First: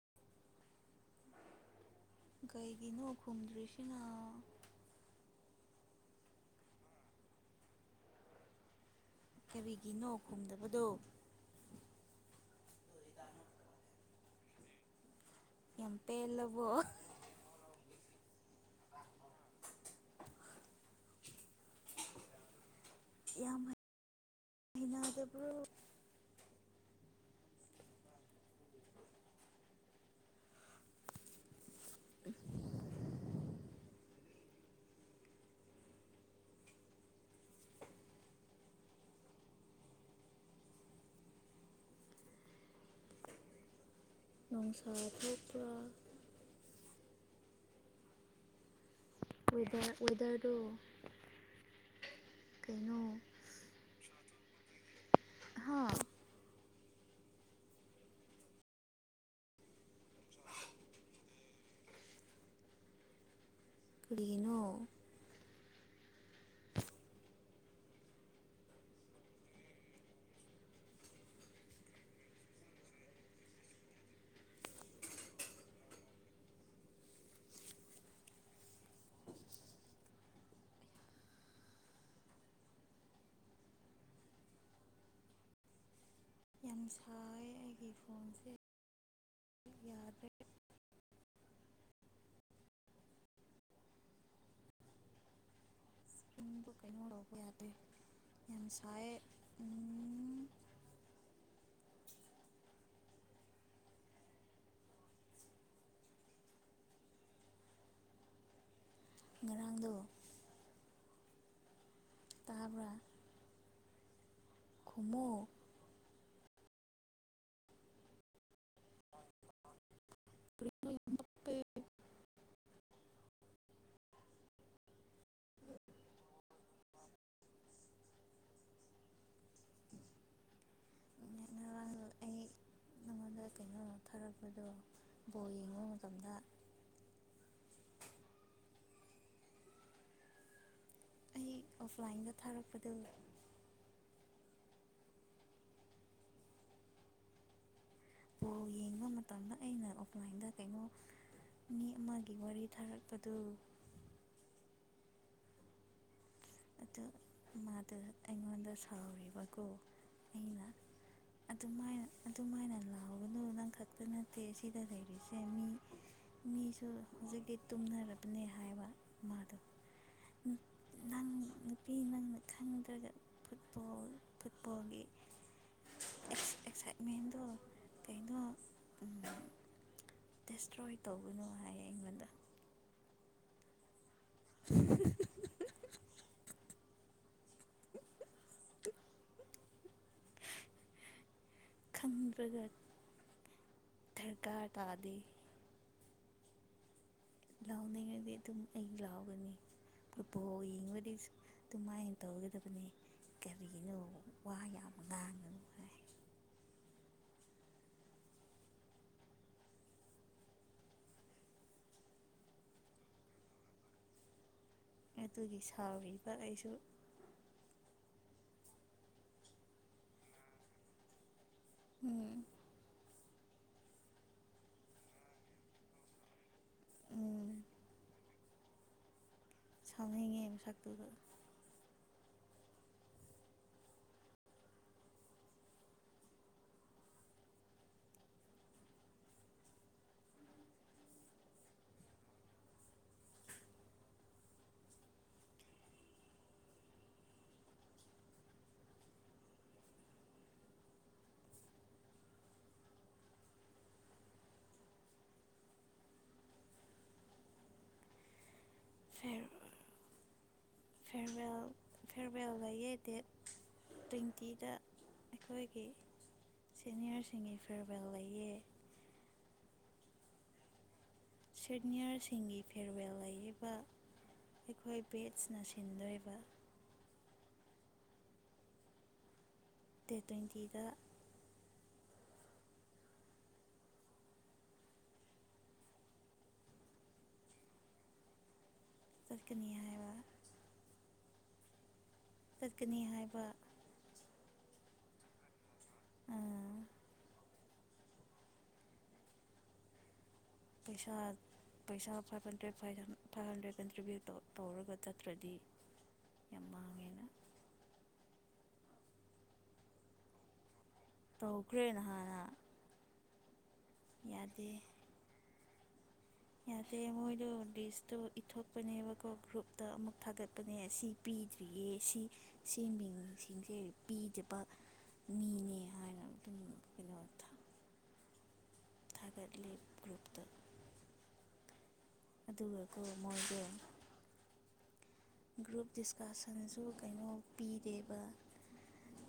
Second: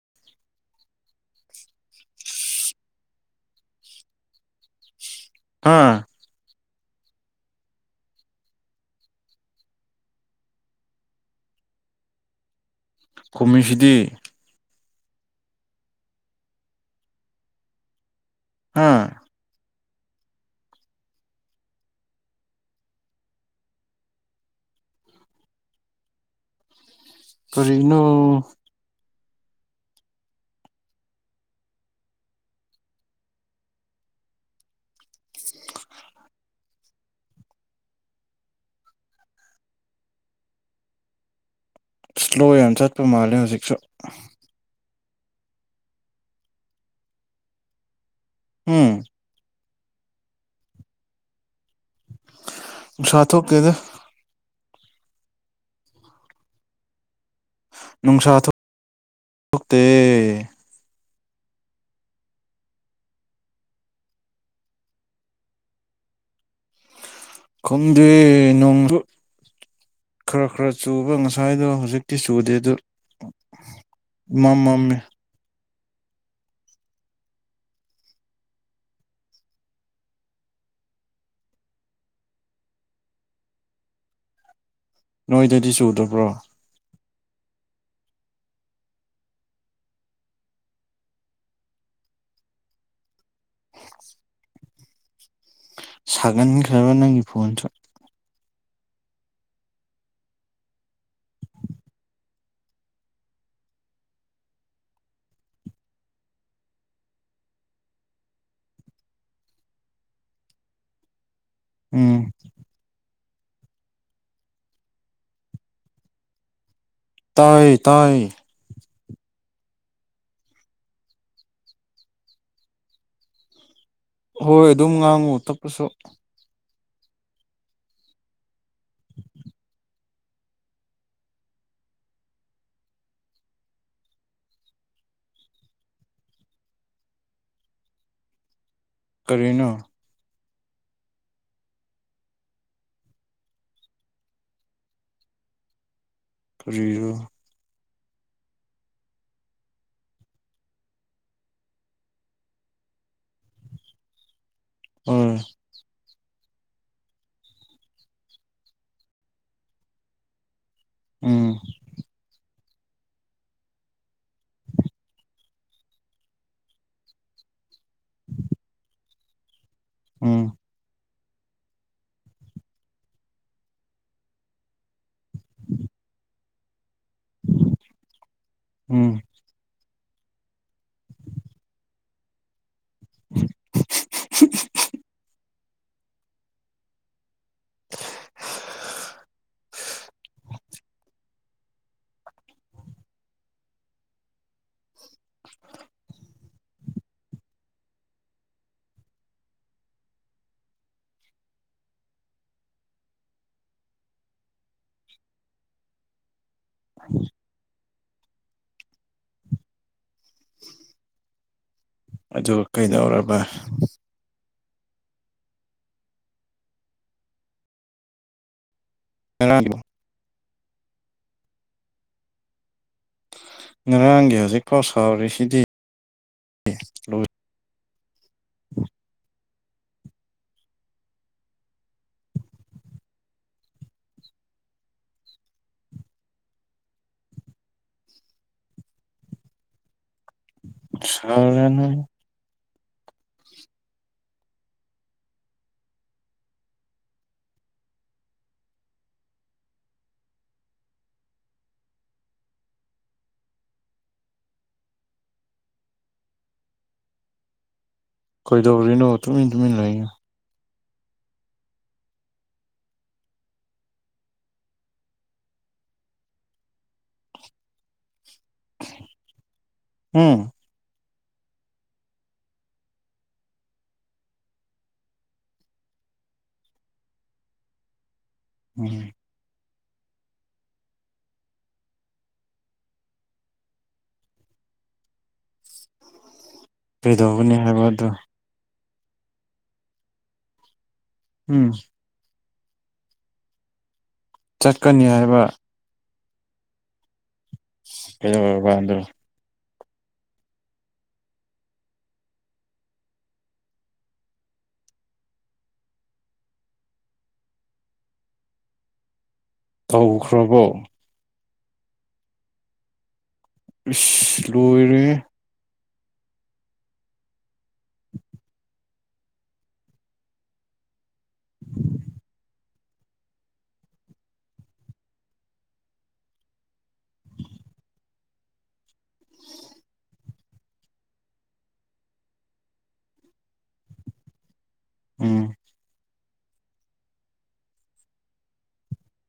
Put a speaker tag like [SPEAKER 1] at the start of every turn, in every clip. [SPEAKER 1] [unintelligible]
[SPEAKER 2] ꯒꯤ ꯅꯣ ꯈꯨꯝꯗ꯭ꯔꯤꯁꯤꯅ
[SPEAKER 1] ꯍꯥꯥ
[SPEAKER 2] ꯀꯔꯤꯒꯤꯅꯣ ꯈꯨꯝꯗꯕꯗꯣ
[SPEAKER 1] ꯀꯃꯤꯁꯤꯗꯤ
[SPEAKER 2] ꯌꯥꯝ ꯄꯦꯜꯂꯕꯣ
[SPEAKER 1] ꯍꯥꯝ
[SPEAKER 2] ꯌꯥꯝ ꯍꯩꯅꯗꯕꯨ
[SPEAKER 1] ꯐꯔꯤ ꯏꯅꯣ
[SPEAKER 2] [unintelligible]
[SPEAKER 1] ꯁ꯭ꯂꯣ ꯌꯥꯝ ꯆꯠꯄ ꯃꯥꯜꯂꯦ ꯍꯧꯖꯤꯛꯁꯨ
[SPEAKER 2] ꯎꯝ ꯁꯥ ꯐꯄꯥ
[SPEAKER 1] ꯎꯝ
[SPEAKER 2] ꯋ ꯋꯦꯗꯔꯗꯣ ꯀꯩꯅꯣ
[SPEAKER 1] ꯠꯇꯣ ꯀꯗ
[SPEAKER 2] ꯍꯥ
[SPEAKER 1] ꯅꯨꯡꯁꯥ ꯊ ꯊꯛꯇꯦ
[SPEAKER 2] ꯀꯅꯣ
[SPEAKER 1] ꯈꯪꯗꯦ ꯅꯣꯡꯁꯨ ꯈꯔ ꯈꯔ ꯆꯨꯕ ꯉꯁꯥꯏꯗꯣ ꯍꯧꯖꯤꯛꯇꯤ ꯆꯨꯗꯦ ꯑꯗꯨ ꯃꯝꯃꯝꯃꯤ ꯅꯣꯏꯗꯗꯤ ꯆꯨꯗꯕ꯭ꯔꯣ
[SPEAKER 2] ꯌꯥꯝ ꯁꯥꯏ ꯑꯩꯒꯤ ꯐꯣꯟꯁꯦ ꯌꯥꯗ꯭ꯔꯦ ꯏꯁꯀ꯭ꯔꯤꯟꯗꯣ
[SPEAKER 1] ꯁꯥꯒꯟꯈ꯭ꯔꯕ ꯅꯪꯒꯤ ꯐꯣꯟꯁꯨ
[SPEAKER 2] ꯌꯦꯟꯁꯥꯏ ꯉꯔꯥꯡꯗꯣ
[SPEAKER 1] ꯎꯝ
[SPEAKER 2] ꯇꯥꯕ꯭ꯔꯥ ꯈꯨꯝꯃꯣ
[SPEAKER 1] ꯇꯥꯏꯌꯦ ꯇꯥꯏ
[SPEAKER 2] [unintelligible]
[SPEAKER 1] ꯍꯣꯏ ꯑꯗꯨꯝ ꯉꯥꯡꯉꯨ ꯇꯞꯄꯁꯨ
[SPEAKER 2] [unintelligible] ꯑꯩ ꯅꯉꯣꯟꯗ ꯀꯩꯅꯣ ꯊꯥꯔꯛꯄꯗꯣ ꯕꯣꯜ ꯌꯦꯡꯕ ꯃꯇꯝꯗ
[SPEAKER 1] ꯀꯔꯤꯅꯣ
[SPEAKER 2] ꯑꯩ ꯑꯣꯐꯂꯥꯏꯟꯗ ꯊꯥꯔꯛꯄꯗꯣ
[SPEAKER 1] ꯀꯔꯤꯔ
[SPEAKER 2] ꯕꯣꯜ ꯌꯦꯡꯕ ꯃꯇꯝꯗ ꯑꯩꯅ ꯑꯣꯐꯂꯥꯏꯟꯗ ꯀꯩꯅꯣ ꯃꯤ ꯑꯃꯒꯤ ꯋꯥꯔꯤ ꯊꯥꯔꯛꯄꯗꯨ
[SPEAKER 1] ꯑꯣꯏ
[SPEAKER 2] ꯑꯗꯨ ꯃꯥꯗꯣ ꯑꯩꯉꯣꯟꯗ ꯁꯥꯎꯔꯤꯕꯀꯣ ꯑꯩꯅ
[SPEAKER 1] ꯎꯝ
[SPEAKER 2] ꯑꯗꯨꯃꯥꯏꯅ ꯑꯗꯨꯃꯥꯏꯅ ꯂꯥꯎꯒꯅꯨ ꯅꯪ ꯈꯛꯇ ꯅꯠꯇꯦ ꯁꯤꯗ ꯂꯩꯔꯤꯁꯦ ꯃꯤ ꯃꯤꯁꯨ ꯍꯨꯖꯤꯛꯇꯤ ꯇꯨꯝꯅꯔꯕꯅꯦ ꯍꯥꯏꯕ ꯃꯥꯗꯣ
[SPEAKER 1] ꯎꯝ
[SPEAKER 2] ꯅꯪ ꯅꯨꯄꯤ ꯅꯪꯅ ꯈꯪꯗ꯭ꯔꯒ ꯐꯨꯠꯕꯣꯜ ꯐꯨꯠꯕꯣꯜꯒꯤ ꯑꯦꯛꯁꯥꯏꯠꯃꯦꯟꯗꯣ ꯀꯩꯅꯣ
[SPEAKER 1] ꯎꯝ
[SPEAKER 2] ꯗꯦꯁꯇ꯭ꯔꯣꯏ ꯇꯧꯒꯅꯨ ꯍꯥꯏꯌꯦ ꯑꯩꯉꯣꯟꯗ
[SPEAKER 1] [unintelligible]
[SPEAKER 2] [unintelligible] ꯈꯪꯗ꯭ꯔꯒ ꯊꯔꯀꯥꯔ ꯇꯥꯗꯦ
[SPEAKER 1] [unintelligible]
[SPEAKER 2] ꯂꯥꯎꯅꯤꯡꯉꯗꯤ ꯑꯗꯨꯝ ꯑꯩ ꯂꯥꯎꯒꯅꯤ ꯐꯨꯠꯕꯣꯜ ꯌꯦꯡꯕꯗꯤ ꯑꯗꯨꯃꯥꯏ ꯇꯧꯒꯗꯕꯅꯤ ꯀꯔꯤꯒꯤꯅꯣ ꯋꯥ ꯌꯥꯝ ꯉꯥꯡꯒꯅꯨ ꯍꯥꯏ
[SPEAKER 1] [unintelligible] ꯑꯗꯨ ꯀꯩꯗꯧꯔꯕ
[SPEAKER 2] ꯑꯗꯨꯒꯤ ꯁꯥꯎꯔꯤꯕ ꯑꯩꯁꯨ
[SPEAKER 1] [unintelligible]
[SPEAKER 2] ꯎꯝ
[SPEAKER 1] ꯉꯔꯥꯡꯒꯤ ꯍꯧꯖꯤꯛꯐꯥꯎ ꯁꯥꯎꯔꯤꯁꯤꯗꯤ
[SPEAKER 2] ꯎꯝ ꯁꯥꯎꯅꯤꯡꯉꯦ ꯃꯁꯛꯇꯨꯗ
[SPEAKER 1] ꯁꯥꯎꯔꯅꯨ ꯀꯩꯗꯧꯔꯤꯅꯣ ꯇꯨꯃꯤꯟ ꯇꯨꯃꯤꯟ ꯂꯩ
[SPEAKER 2] ꯐꯦꯔꯋꯦꯜ ꯐꯦꯔꯋꯦꯜ ꯂꯩꯌꯦ ꯗꯦꯠ ꯇ꯭ꯋꯦꯟꯇꯤꯗ ꯑꯩꯈꯣꯏꯒꯤ ꯁꯦꯅꯤꯌꯔꯁꯤꯡꯒꯤ ꯐꯦꯔꯋꯦꯜ ꯂꯩꯌꯦ
[SPEAKER 1] ꯎꯝ
[SPEAKER 2] ꯁꯦꯅꯤꯌꯔꯁꯤꯡꯒꯤ ꯐꯦꯔꯋꯦꯜ ꯂꯩꯔꯤꯕ ꯑꯩꯈꯣꯏ ꯕꯦꯠꯁꯅ ꯁꯤꯟꯗꯣꯏꯕ
[SPEAKER 1] ꯎꯝ
[SPEAKER 2] ꯗꯦꯠ ꯇꯣꯏꯟꯇꯤꯗ
[SPEAKER 1] ꯀꯩꯗꯧꯒꯅꯤ ꯍꯥꯏꯕ ꯑꯗꯨ
[SPEAKER 2] ꯆꯠꯀꯅꯤ ꯍꯥꯏꯕ
[SPEAKER 1] ꯎꯝ
[SPEAKER 2] ꯀꯠꯀꯅꯤ ꯍꯥꯏꯕ
[SPEAKER 1] ꯆꯠꯀꯅꯤ ꯍꯥꯏꯕ ꯀꯣ ꯋꯥꯗ꯭ꯔꯣ
[SPEAKER 2] ꯄꯩꯁꯥ ꯄꯩꯁꯥ ꯐꯥꯏꯚ ꯍꯟꯗ꯭ꯔꯦꯠꯚ ꯐꯥꯏꯚ ꯍꯟꯗ꯭ꯔꯦꯠ ꯀꯟꯇ꯭ꯔꯤꯕ꯭ꯌꯨꯠ ꯇꯧꯔꯒ ꯆꯠꯇ꯭ꯔꯗꯤ ꯌꯥꯝ ꯃꯥꯡꯉꯦꯅ
[SPEAKER 1] ꯇꯧꯈ꯭ꯔꯕꯣ
[SPEAKER 2] ꯇꯧꯈ꯭ꯔꯦꯅ ꯍꯥꯟꯅ
[SPEAKER 1] ꯏꯁ ꯂꯣꯏꯔꯦ
[SPEAKER 2] ꯌꯥꯗꯦ ꯃꯣꯏꯗꯣ ꯂꯤꯁꯇꯣ ꯏꯊꯣꯛꯄꯅꯦꯕꯀꯣ ꯒ꯭ꯔꯨꯞꯇ ꯑꯃꯨꯛ ꯊꯥꯒꯠꯄꯅꯦ ꯁꯤ ꯄꯤꯗ꯭ꯔꯤꯌꯦ ꯁꯤ ꯁꯤ ꯃꯤꯡꯁꯤꯡꯁꯦ ꯄꯤꯗꯕ ꯃꯤꯅꯦ ꯍꯥꯏꯅ ꯊꯥꯒꯠꯂꯤꯞ ꯒ꯭ꯔꯨꯞꯇ ꯑꯗꯨꯒꯀ ꯃꯣꯏꯒ
[SPEAKER 1] ꯎꯝ
[SPEAKER 2] ꯭ꯔꯨꯞ ꯄ꯭ꯔꯤꯀꯥꯁꯟꯁꯨ ꯀꯩꯅꯣ ꯄꯤꯗꯦꯕ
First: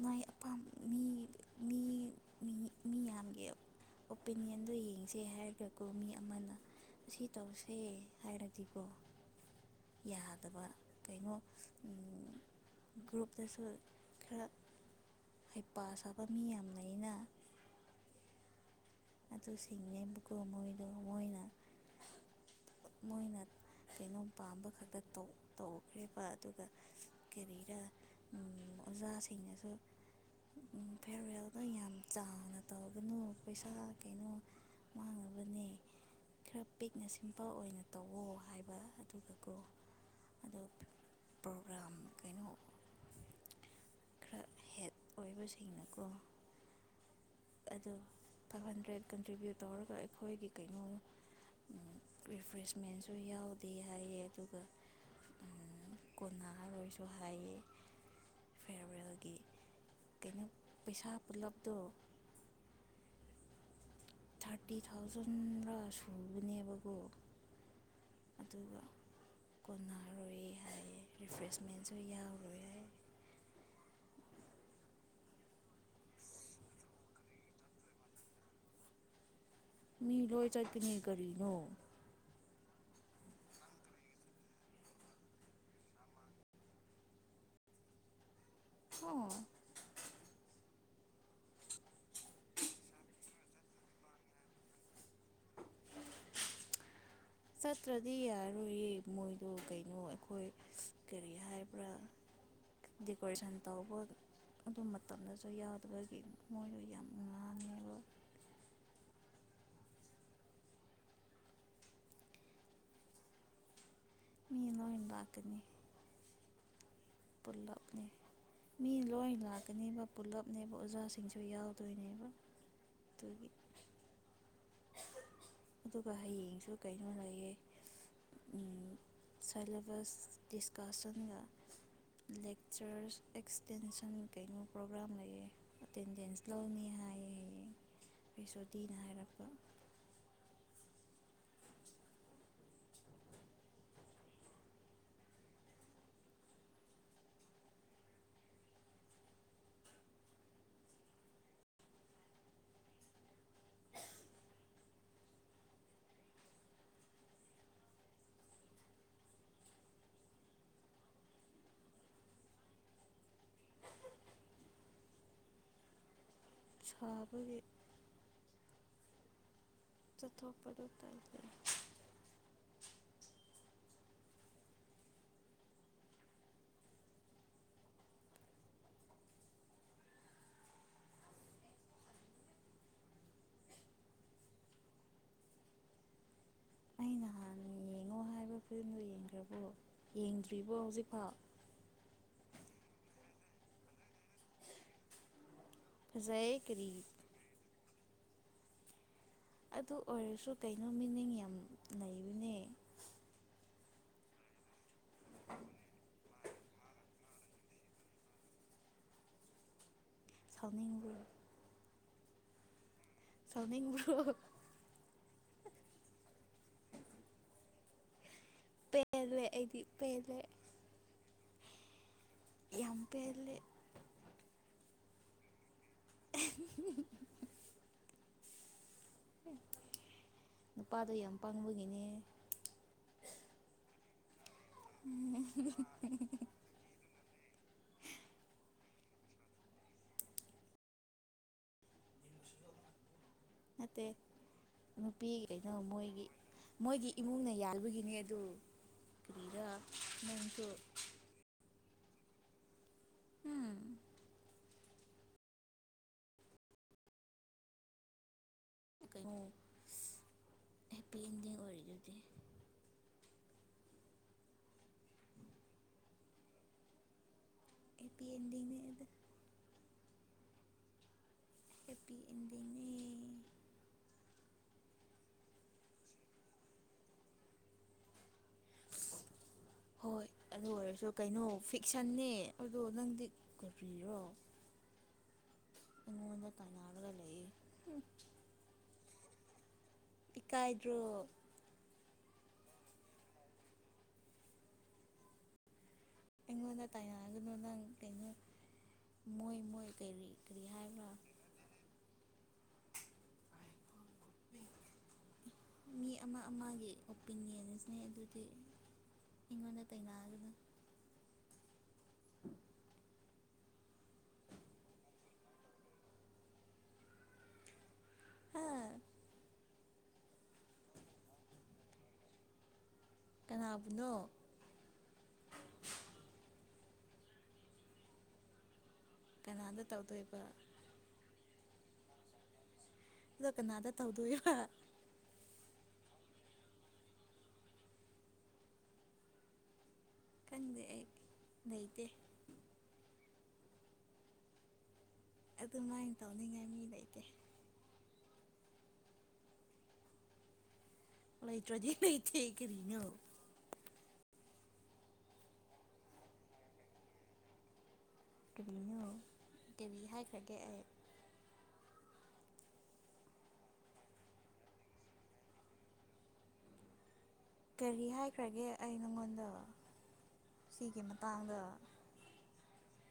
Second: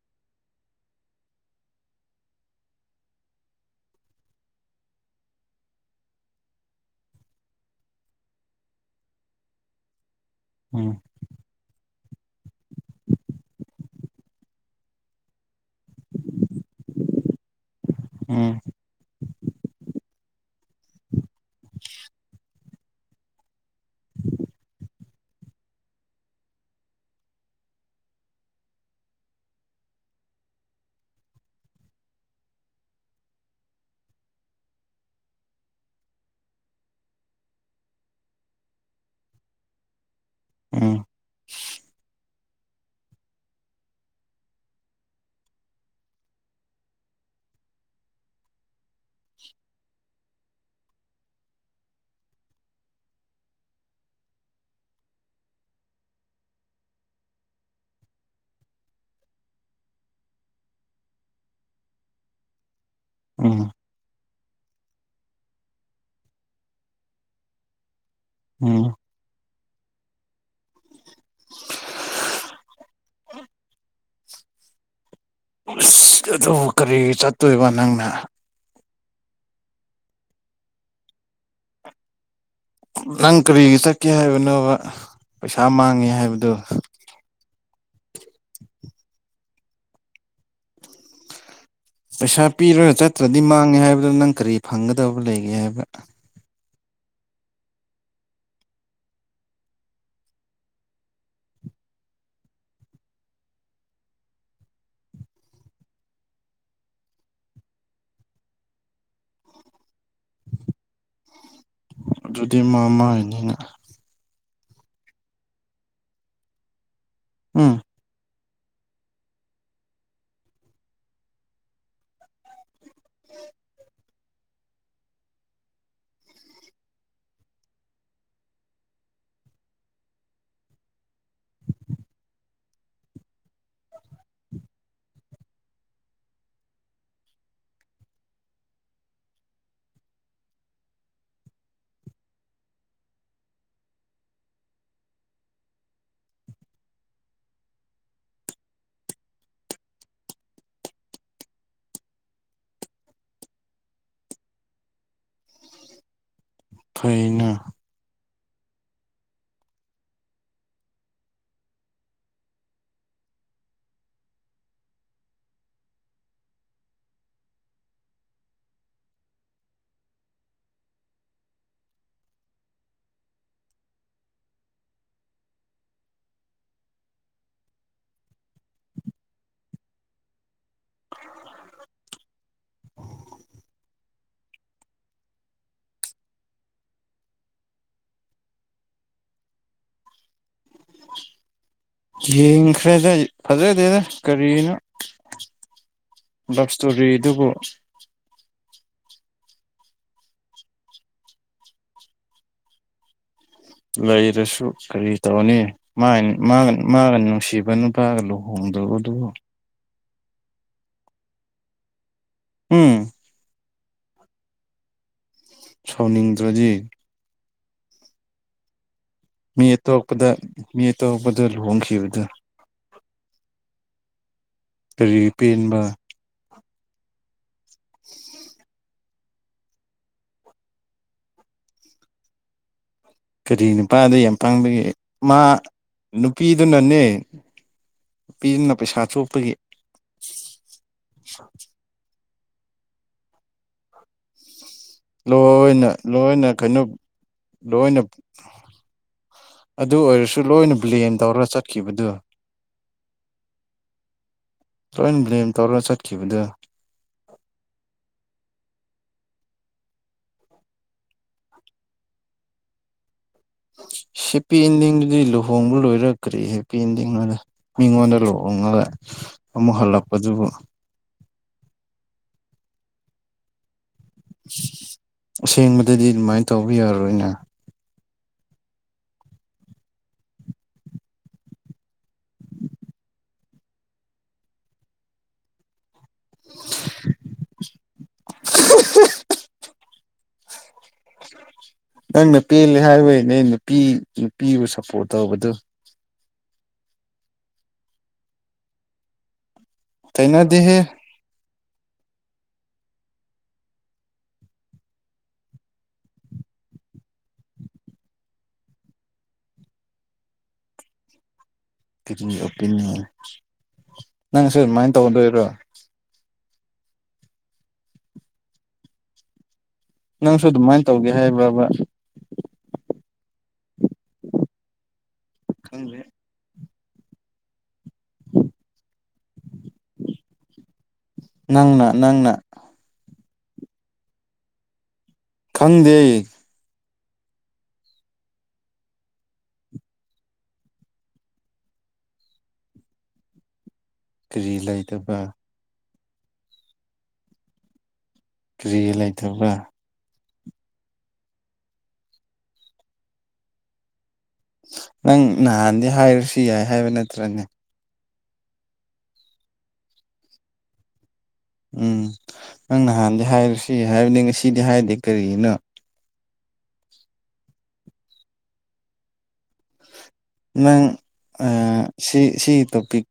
[SPEAKER 2] ꯃꯥꯏ ꯑꯄꯥ ꯃꯤ ꯃꯤ ꯃꯤ ꯌꯥꯝꯒꯤ ꯑꯣꯄꯤꯅꯤꯌꯟꯗꯣ ꯌꯦꯡꯁꯦ ꯍꯥꯏꯔꯒꯀꯣ ꯃꯤ ꯑꯃꯅ ꯁꯤ ꯇꯧꯁꯦ ꯍꯥꯏꯔꯗꯤꯀꯣ ꯌꯥꯗꯕ
[SPEAKER 1] ꯎꯝ
[SPEAKER 2] ꯀꯩꯅꯣ ꯒ꯭ꯔꯨꯞꯇꯁꯨ ꯈꯔ ꯍꯩꯄꯥ ꯁꯥꯕ ꯃꯤ ꯌꯥꯝꯕꯅꯤꯅ
[SPEAKER 1] ꯎꯝ
[SPEAKER 2] ꯑꯗꯨ ꯁꯤꯡꯉꯦꯕꯀꯣ ꯃꯣꯏꯗꯣ ꯃꯣꯏꯅ ꯃꯣꯏꯅ ꯀꯩꯅꯣꯝ ꯄꯥꯝꯕ ꯈꯛꯇ ꯇꯧꯈ꯭ꯔꯦꯕ ꯑꯗꯨꯒ ꯀꯔꯤꯔ ꯑꯣꯖꯥꯁꯤꯡꯅꯁꯨ ꯐꯤꯦꯔꯋꯦꯜꯗꯣ ꯌꯥꯝ ꯆꯥꯎꯅ ꯇꯧꯒꯅꯨ ꯄꯩꯁꯥ ꯀꯩꯅꯣ ꯃꯥꯡꯉꯕꯅꯦ ꯈꯔ ꯄꯤꯛꯅ ꯁꯤꯝꯄꯜ ꯑꯣꯏꯅ ꯇꯧꯋꯣ ꯍꯥꯏꯕ ꯑꯗꯨꯒꯀꯣ ꯑꯗ
[SPEAKER 1] ꯎꯝ
[SPEAKER 2] ꯄꯥꯎ ꯄ꯭ꯔꯒ꯭ꯔꯥꯝ ꯀꯩꯅꯣ ꯈꯔ ꯍꯦꯠ ꯑꯣꯏꯕꯁꯤꯡꯅꯀꯣ ꯑꯗꯣ ꯐꯥꯏꯚ ꯍꯟꯗ꯭ꯔꯦꯠ ꯀꯟꯇ꯭ꯔꯤꯕ꯭ꯌꯨꯠ ꯇꯧꯔꯒ ꯑꯩꯈꯣꯏꯒꯤ ꯀꯩꯅꯣ ꯔꯤꯐ꯭ꯔꯦꯁꯃꯦꯟꯁꯨ ꯌꯥꯎꯗꯦ ꯍꯥꯏꯌꯦ ꯑꯗꯨꯒ ꯀꯣꯟꯅꯔꯔꯁꯨ ꯍꯥꯏꯌꯦ ꯐꯦꯔꯋꯦꯜꯒꯤ ꯀꯩꯅꯣ ꯄꯩꯁꯥ ꯄꯨꯂꯞꯇꯣ
[SPEAKER 1] ꯎꯝ
[SPEAKER 2] ꯊꯥꯔꯇꯤ ꯊꯥꯎꯖꯟꯔ ꯁꯨꯕꯅꯦꯕꯀꯣ ꯑꯗꯨꯒ
[SPEAKER 1] ꯎꯝ
[SPEAKER 2] ꯀꯣꯟꯅꯔꯣꯏ ꯍꯥꯏ ꯔꯤꯐ꯭ꯔꯦꯁꯃꯦꯟꯁꯨ ꯌꯥꯎꯔꯣꯏ ꯍꯥꯏ
[SPEAKER 1] ꯑꯗꯨꯕꯨ ꯀꯔꯤ ꯆꯠꯇꯣꯏꯕ ꯅꯪꯅ
[SPEAKER 2] ꯃꯤ ꯂꯣꯏ ꯆꯠꯀꯤꯅꯤ ꯀꯔꯤꯅꯣ
[SPEAKER 1] ꯅꯪ ꯀꯔꯤꯒꯤ ꯆꯠꯀꯦ ꯍꯥꯏꯕꯅꯣꯕ ꯄꯩꯁꯥ ꯃꯥꯡꯉꯦ ꯍꯥꯏꯕꯗꯨꯣ
[SPEAKER 2] ꯑꯣ
[SPEAKER 1] ꯄꯩꯁꯥ ꯄꯤꯔꯒ ꯆꯠꯇ꯭ꯔꯗꯤ ꯃꯥꯡꯉꯦ ꯍꯥꯏꯕꯗꯨ ꯅꯪ ꯀꯔꯤ ꯐꯪꯒꯗꯕ ꯂꯩꯒꯦ ꯍꯥꯏꯕ
[SPEAKER 2] ꯆꯠꯇ꯭ꯔꯗꯤ ꯌꯥꯔꯣꯏꯌꯦ ꯃꯣꯏꯗꯣ ꯀꯩꯅꯣ ꯑꯩꯈꯣꯏ ꯀꯔꯤ ꯍꯥꯏꯕ꯭ꯔꯥ ꯗꯦꯀꯣꯔꯦꯁꯟ ꯇꯧꯕ ꯑꯗꯨ ꯃꯇꯝꯗꯁꯨ ꯌꯥꯎꯗꯕꯒꯤ ꯃꯣꯏꯗꯣ ꯌꯥꯝ ꯉꯥꯡꯉꯦꯕ
[SPEAKER 1] ꯑꯗꯨꯗꯤ ꯃꯥ ꯃꯥ ꯍꯥꯏꯅꯤꯅ
[SPEAKER 2] ꯃꯤ ꯅꯟ ꯇꯥꯛꯀꯅꯤ
[SPEAKER 1] ꯎꯝ
[SPEAKER 2] ꯄꯨꯜꯂꯞꯅꯦ ꯃꯤ ꯂꯣꯏ ꯂꯥꯛꯀꯅꯦꯕ ꯄꯨꯂꯞꯅꯦꯕ ꯑꯣꯖꯥꯁꯤꯡꯁꯨ ꯌꯥꯎꯗꯣꯏꯅꯦꯕ ꯑꯗꯨꯒꯤ ꯑꯗꯨꯒ ꯍꯌꯦꯡꯁꯨ ꯀꯩꯅꯣ ꯂꯩꯌꯦꯦ ꯁꯦꯂꯦꯕꯁ ꯗꯤꯁꯀꯁꯟꯒ ꯂꯦꯛꯆꯔꯁ ꯑꯦꯛꯁꯇꯦꯟꯁꯟ ꯀꯩꯅꯣ ꯄ꯭ꯔꯣꯒ꯭ꯔꯥꯝ ꯂꯩꯑꯦ ꯑꯦꯇꯦꯟꯗꯦꯟꯁ ꯂꯧꯅꯤ ꯍꯥꯏꯌꯦ ꯍꯌꯦꯡ ꯑꯩ ꯁꯣꯗꯤꯤꯅ ꯍꯥꯏꯔꯛꯄ
[SPEAKER 1] ꯐꯩꯅ
[SPEAKER 2] ꯁꯥꯥꯕꯒꯤ ꯆꯊꯄꯗ ꯇ ꯑ ꯅꯍꯥꯟꯅ ꯌꯦꯡꯉꯣ ꯍꯥꯏꯕ ꯐꯤꯂꯝꯗꯨ ꯌꯦꯡꯗ꯭ꯔꯕꯨ ꯌꯦꯡꯗ꯭ꯔꯤꯕꯣ ꯍꯧꯖꯤꯛꯐꯥꯎ
[SPEAKER 1] ꯐꯖꯗꯦꯅꯦ ꯀꯔꯤꯅꯣ
[SPEAKER 2] ꯐꯖꯩ
[SPEAKER 1] ꯂꯞ
[SPEAKER 2] ꯀꯔꯤ
[SPEAKER 1] ꯏꯁꯇꯣꯔꯤ ꯑꯗꯨꯕꯨ
[SPEAKER 2] ꯑꯗꯨ ꯑꯣꯏꯔꯁꯨ ꯀꯩꯅꯣ ꯃꯤꯅꯤꯡ ꯌꯥꯝ ꯂꯩꯕꯅꯦ
[SPEAKER 1] ꯂꯩꯔꯁꯨ ꯀꯔꯤ ꯇꯧꯅꯤ ꯃꯥꯒ ꯅꯨꯡꯁꯤꯕ ꯅꯨꯄꯥꯒ ꯂꯨꯍꯣꯡꯗꯕꯗꯨꯕꯨ
[SPEAKER 2] ꯁꯃꯤꯒꯤ
[SPEAKER 1] ꯎꯝ
[SPEAKER 2] ꯇꯧꯅꯤꯡꯔꯣ
[SPEAKER 1] ꯁꯧꯅꯤꯗ꯭ꯔꯖꯤ
[SPEAKER 2] ꯄꯦꯜꯂꯦ
[SPEAKER 1] ꯃꯤ
[SPEAKER 2] ꯑꯩꯗꯤ
[SPEAKER 1] ꯑꯇꯣꯄꯗ
[SPEAKER 2] ꯄꯦꯜꯂꯦ
[SPEAKER 1] ꯃꯤ ꯑꯇꯣꯞꯄꯗ ꯂꯨꯍꯣꯡꯈꯤꯕꯗꯨ
[SPEAKER 2] ꯌꯥꯝ ꯄꯦꯜꯂꯦ
[SPEAKER 1] ꯀꯔꯤ ꯄꯦꯟꯕ
[SPEAKER 2] [unintelligible] ꯅꯨꯄꯥꯗꯣ ꯌꯥꯝ ꯄꯥꯡꯕꯒꯤꯅꯦ
[SPEAKER 1] ꯀꯔꯤ ꯅꯨꯄꯥꯗ ꯌꯥꯝ ꯃꯇꯥꯡꯗꯒꯤ ꯃꯥ ꯅꯨꯄꯤꯗꯨꯅꯅꯦ ꯅꯨꯄꯤꯗꯨꯅ ꯄꯩꯁꯥ ꯊꯣꯛꯄꯒꯤ
[SPEAKER 2] ꯅꯇꯦ ꯅꯨꯄꯤ ꯀꯩꯅꯣ
[SPEAKER 1] ꯂꯣꯏꯅ
[SPEAKER 2] ꯃꯣꯏꯒꯤ
[SPEAKER 1] ꯂꯣꯏꯅ ꯀꯩꯅꯣ
[SPEAKER 2] ꯃꯣꯏꯒꯤ ꯏꯃꯨꯡꯅ
[SPEAKER 1] ꯂꯣꯏꯅ
[SPEAKER 2] ꯌꯥꯕꯒꯤꯅꯦ ꯑꯗꯨ ꯀꯔꯤꯔ ꯅꯪꯁꯨ
[SPEAKER 1] ꯎꯠꯈꯤꯕꯗꯨ
[SPEAKER 2] ꯎꯝ
[SPEAKER 1] ꯂꯣꯏꯅ ꯕ꯭ꯂꯦꯝ ꯇꯧꯔꯒ ꯆꯠꯈꯤꯕꯗꯨ
[SPEAKER 2] ꯀꯩꯅꯣ ꯍꯦꯞꯄꯤ ꯏꯟꯗꯤꯡ ꯑꯣꯏꯔꯤꯗꯨꯗꯤ
[SPEAKER 1] ꯍꯞꯄꯤ ꯏꯟꯗꯤꯡꯗꯨꯗꯤ ꯂꯨꯍꯣꯡꯕ ꯂꯣꯏꯔꯛꯈ꯭ꯔꯤ ꯍꯦꯄꯤ ꯏꯟꯗꯤꯡꯔ ꯃꯤꯉꯣ
[SPEAKER 2] ꯍꯦꯄꯤ
[SPEAKER 1] ꯂꯣ
[SPEAKER 2] ꯑꯦꯟꯗꯤꯡꯅꯦ ꯑꯗ
[SPEAKER 1] ꯏꯦ ꯃꯣ ꯍꯜꯂ ꯍꯧꯖꯕꯨ
[SPEAKER 2] ꯍꯦꯄꯤ ꯑꯦꯟꯗꯤꯡꯅꯦ
[SPEAKER 1] ꯑꯁꯦꯡꯕꯗꯗꯤ ꯑꯗꯨꯃꯥꯏꯅ ꯇꯧꯕ ꯌꯥꯔꯔꯣꯏꯅꯦ
[SPEAKER 2] ꯍꯣꯏ ꯑꯗꯨ ꯑꯣꯏꯔꯁꯨ ꯀꯩꯅꯣ ꯐꯤꯛꯁꯟꯅꯦ ꯑꯗꯨꯗꯣ ꯅꯪꯗꯤ ꯀꯨꯕꯤꯔꯣ
[SPEAKER 1] [unintelligible]
[SPEAKER 2] ꯑꯦꯀꯥꯏꯗ꯭ꯔꯣ
[SPEAKER 1] ꯄꯦꯜꯂꯤ ꯍꯥꯏꯕꯩꯅꯦ ꯅꯨꯄꯤ ꯅꯨꯄꯤꯕꯨ ꯁꯞꯄꯣꯔꯠ ꯇꯧꯕꯗꯨ
[SPEAKER 2] ꯑꯩꯉꯣꯟꯗ ꯇꯥꯏꯉꯑꯒꯅ ꯅꯪ ꯀꯩꯅꯣ ꯃꯣꯏ ꯃꯣꯏ ꯀꯔꯤ ꯀꯔꯤ
[SPEAKER 1] ꯀꯥꯏꯩꯅꯗꯦꯍꯦ
[SPEAKER 2] ꯍꯥꯏꯕ꯭ꯔꯥ ꯃꯤ ꯑꯃ ꯑꯃꯒꯤ ꯑꯣꯄꯤꯅꯤꯌꯟꯁꯤꯅꯦ ꯑꯗꯨꯗꯤ ꯑꯩꯉꯣꯟꯗ ꯇꯦꯡꯒꯅ
[SPEAKER 1] ꯀꯔꯤ ꯑꯣꯄꯤꯅꯤ ꯅꯪ ꯁꯤ ꯑꯗꯨꯃꯥꯏꯅ ꯇꯧꯒꯗꯣꯔꯤꯕ꯭ꯔꯣ
[SPEAKER 2] ꯍꯥ
[SPEAKER 1] ꯅꯪꯁꯨ ꯑꯗꯨꯃꯥꯏꯅ ꯇꯧꯒꯦ ꯍꯥꯏꯕ꯭ꯔꯕ
[SPEAKER 2] ꯀꯅꯥ
[SPEAKER 1] ꯈꯪ꯭ꯔꯦ
[SPEAKER 2] ꯀꯅꯥꯗ ꯇꯧꯗꯣꯏꯕ
[SPEAKER 1] ꯅꯪꯅ ꯅꯪꯅ
[SPEAKER 2] ꯑꯗꯣ ꯀꯅꯥꯗ ꯇꯧꯗꯣꯔꯤꯕ
[SPEAKER 1] ꯈꯪꯗꯦ
[SPEAKER 2] ꯈꯪꯗꯦ ꯑꯩ ꯂꯩꯇꯦ
[SPEAKER 1] ꯀꯔꯤ ꯂꯩꯇꯕ
[SPEAKER 2] ꯑꯗꯨꯃꯥꯏꯅ ꯇꯧꯅꯤꯡꯉꯥꯏ ꯃꯤ ꯂꯩꯇꯦ
[SPEAKER 1] ꯀꯔꯤ ꯂꯩꯇꯕ꯭ꯔ
[SPEAKER 2] ꯂꯩꯇ꯭ꯔꯗꯤ ꯂꯩ ꯏ ꯊ ꯀꯅ
[SPEAKER 1] ꯅꯪ ꯅꯍꯥꯟꯗꯤ ꯍꯥꯏꯔꯁꯨ ꯌꯥꯏ ꯍꯥꯏꯕ ꯅꯠꯇ꯭ꯔꯅꯦ
[SPEAKER 2] ꯀꯕꯤꯅꯣ ꯀꯦꯕꯤ ꯍꯥꯏꯈ꯭ꯔꯒꯦ ꯑꯩ
[SPEAKER 1] ꯎꯝ ꯅꯪ ꯅꯍꯥꯟꯗꯤ ꯍꯥꯏꯔꯨ ꯁꯤ ꯍꯥꯏꯕꯅꯤ ꯉ ꯁꯤꯗꯤ ꯍꯥꯏꯗꯤꯦ ꯀꯔꯤꯒꯤꯅꯣ
[SPEAKER 2] ꯀꯔꯤ ꯍꯥꯏꯈ꯭ꯔꯒꯦ ꯑꯩ ꯅꯪꯉꯣꯟꯗ
[SPEAKER 1] ꯅꯪ
[SPEAKER 2] ꯁꯤꯒꯤ
[SPEAKER 1] ꯑ
[SPEAKER 2] ꯃꯇꯥꯡꯗ
[SPEAKER 1] ꯁꯤ ꯁꯤ ꯇꯣꯄꯤꯛ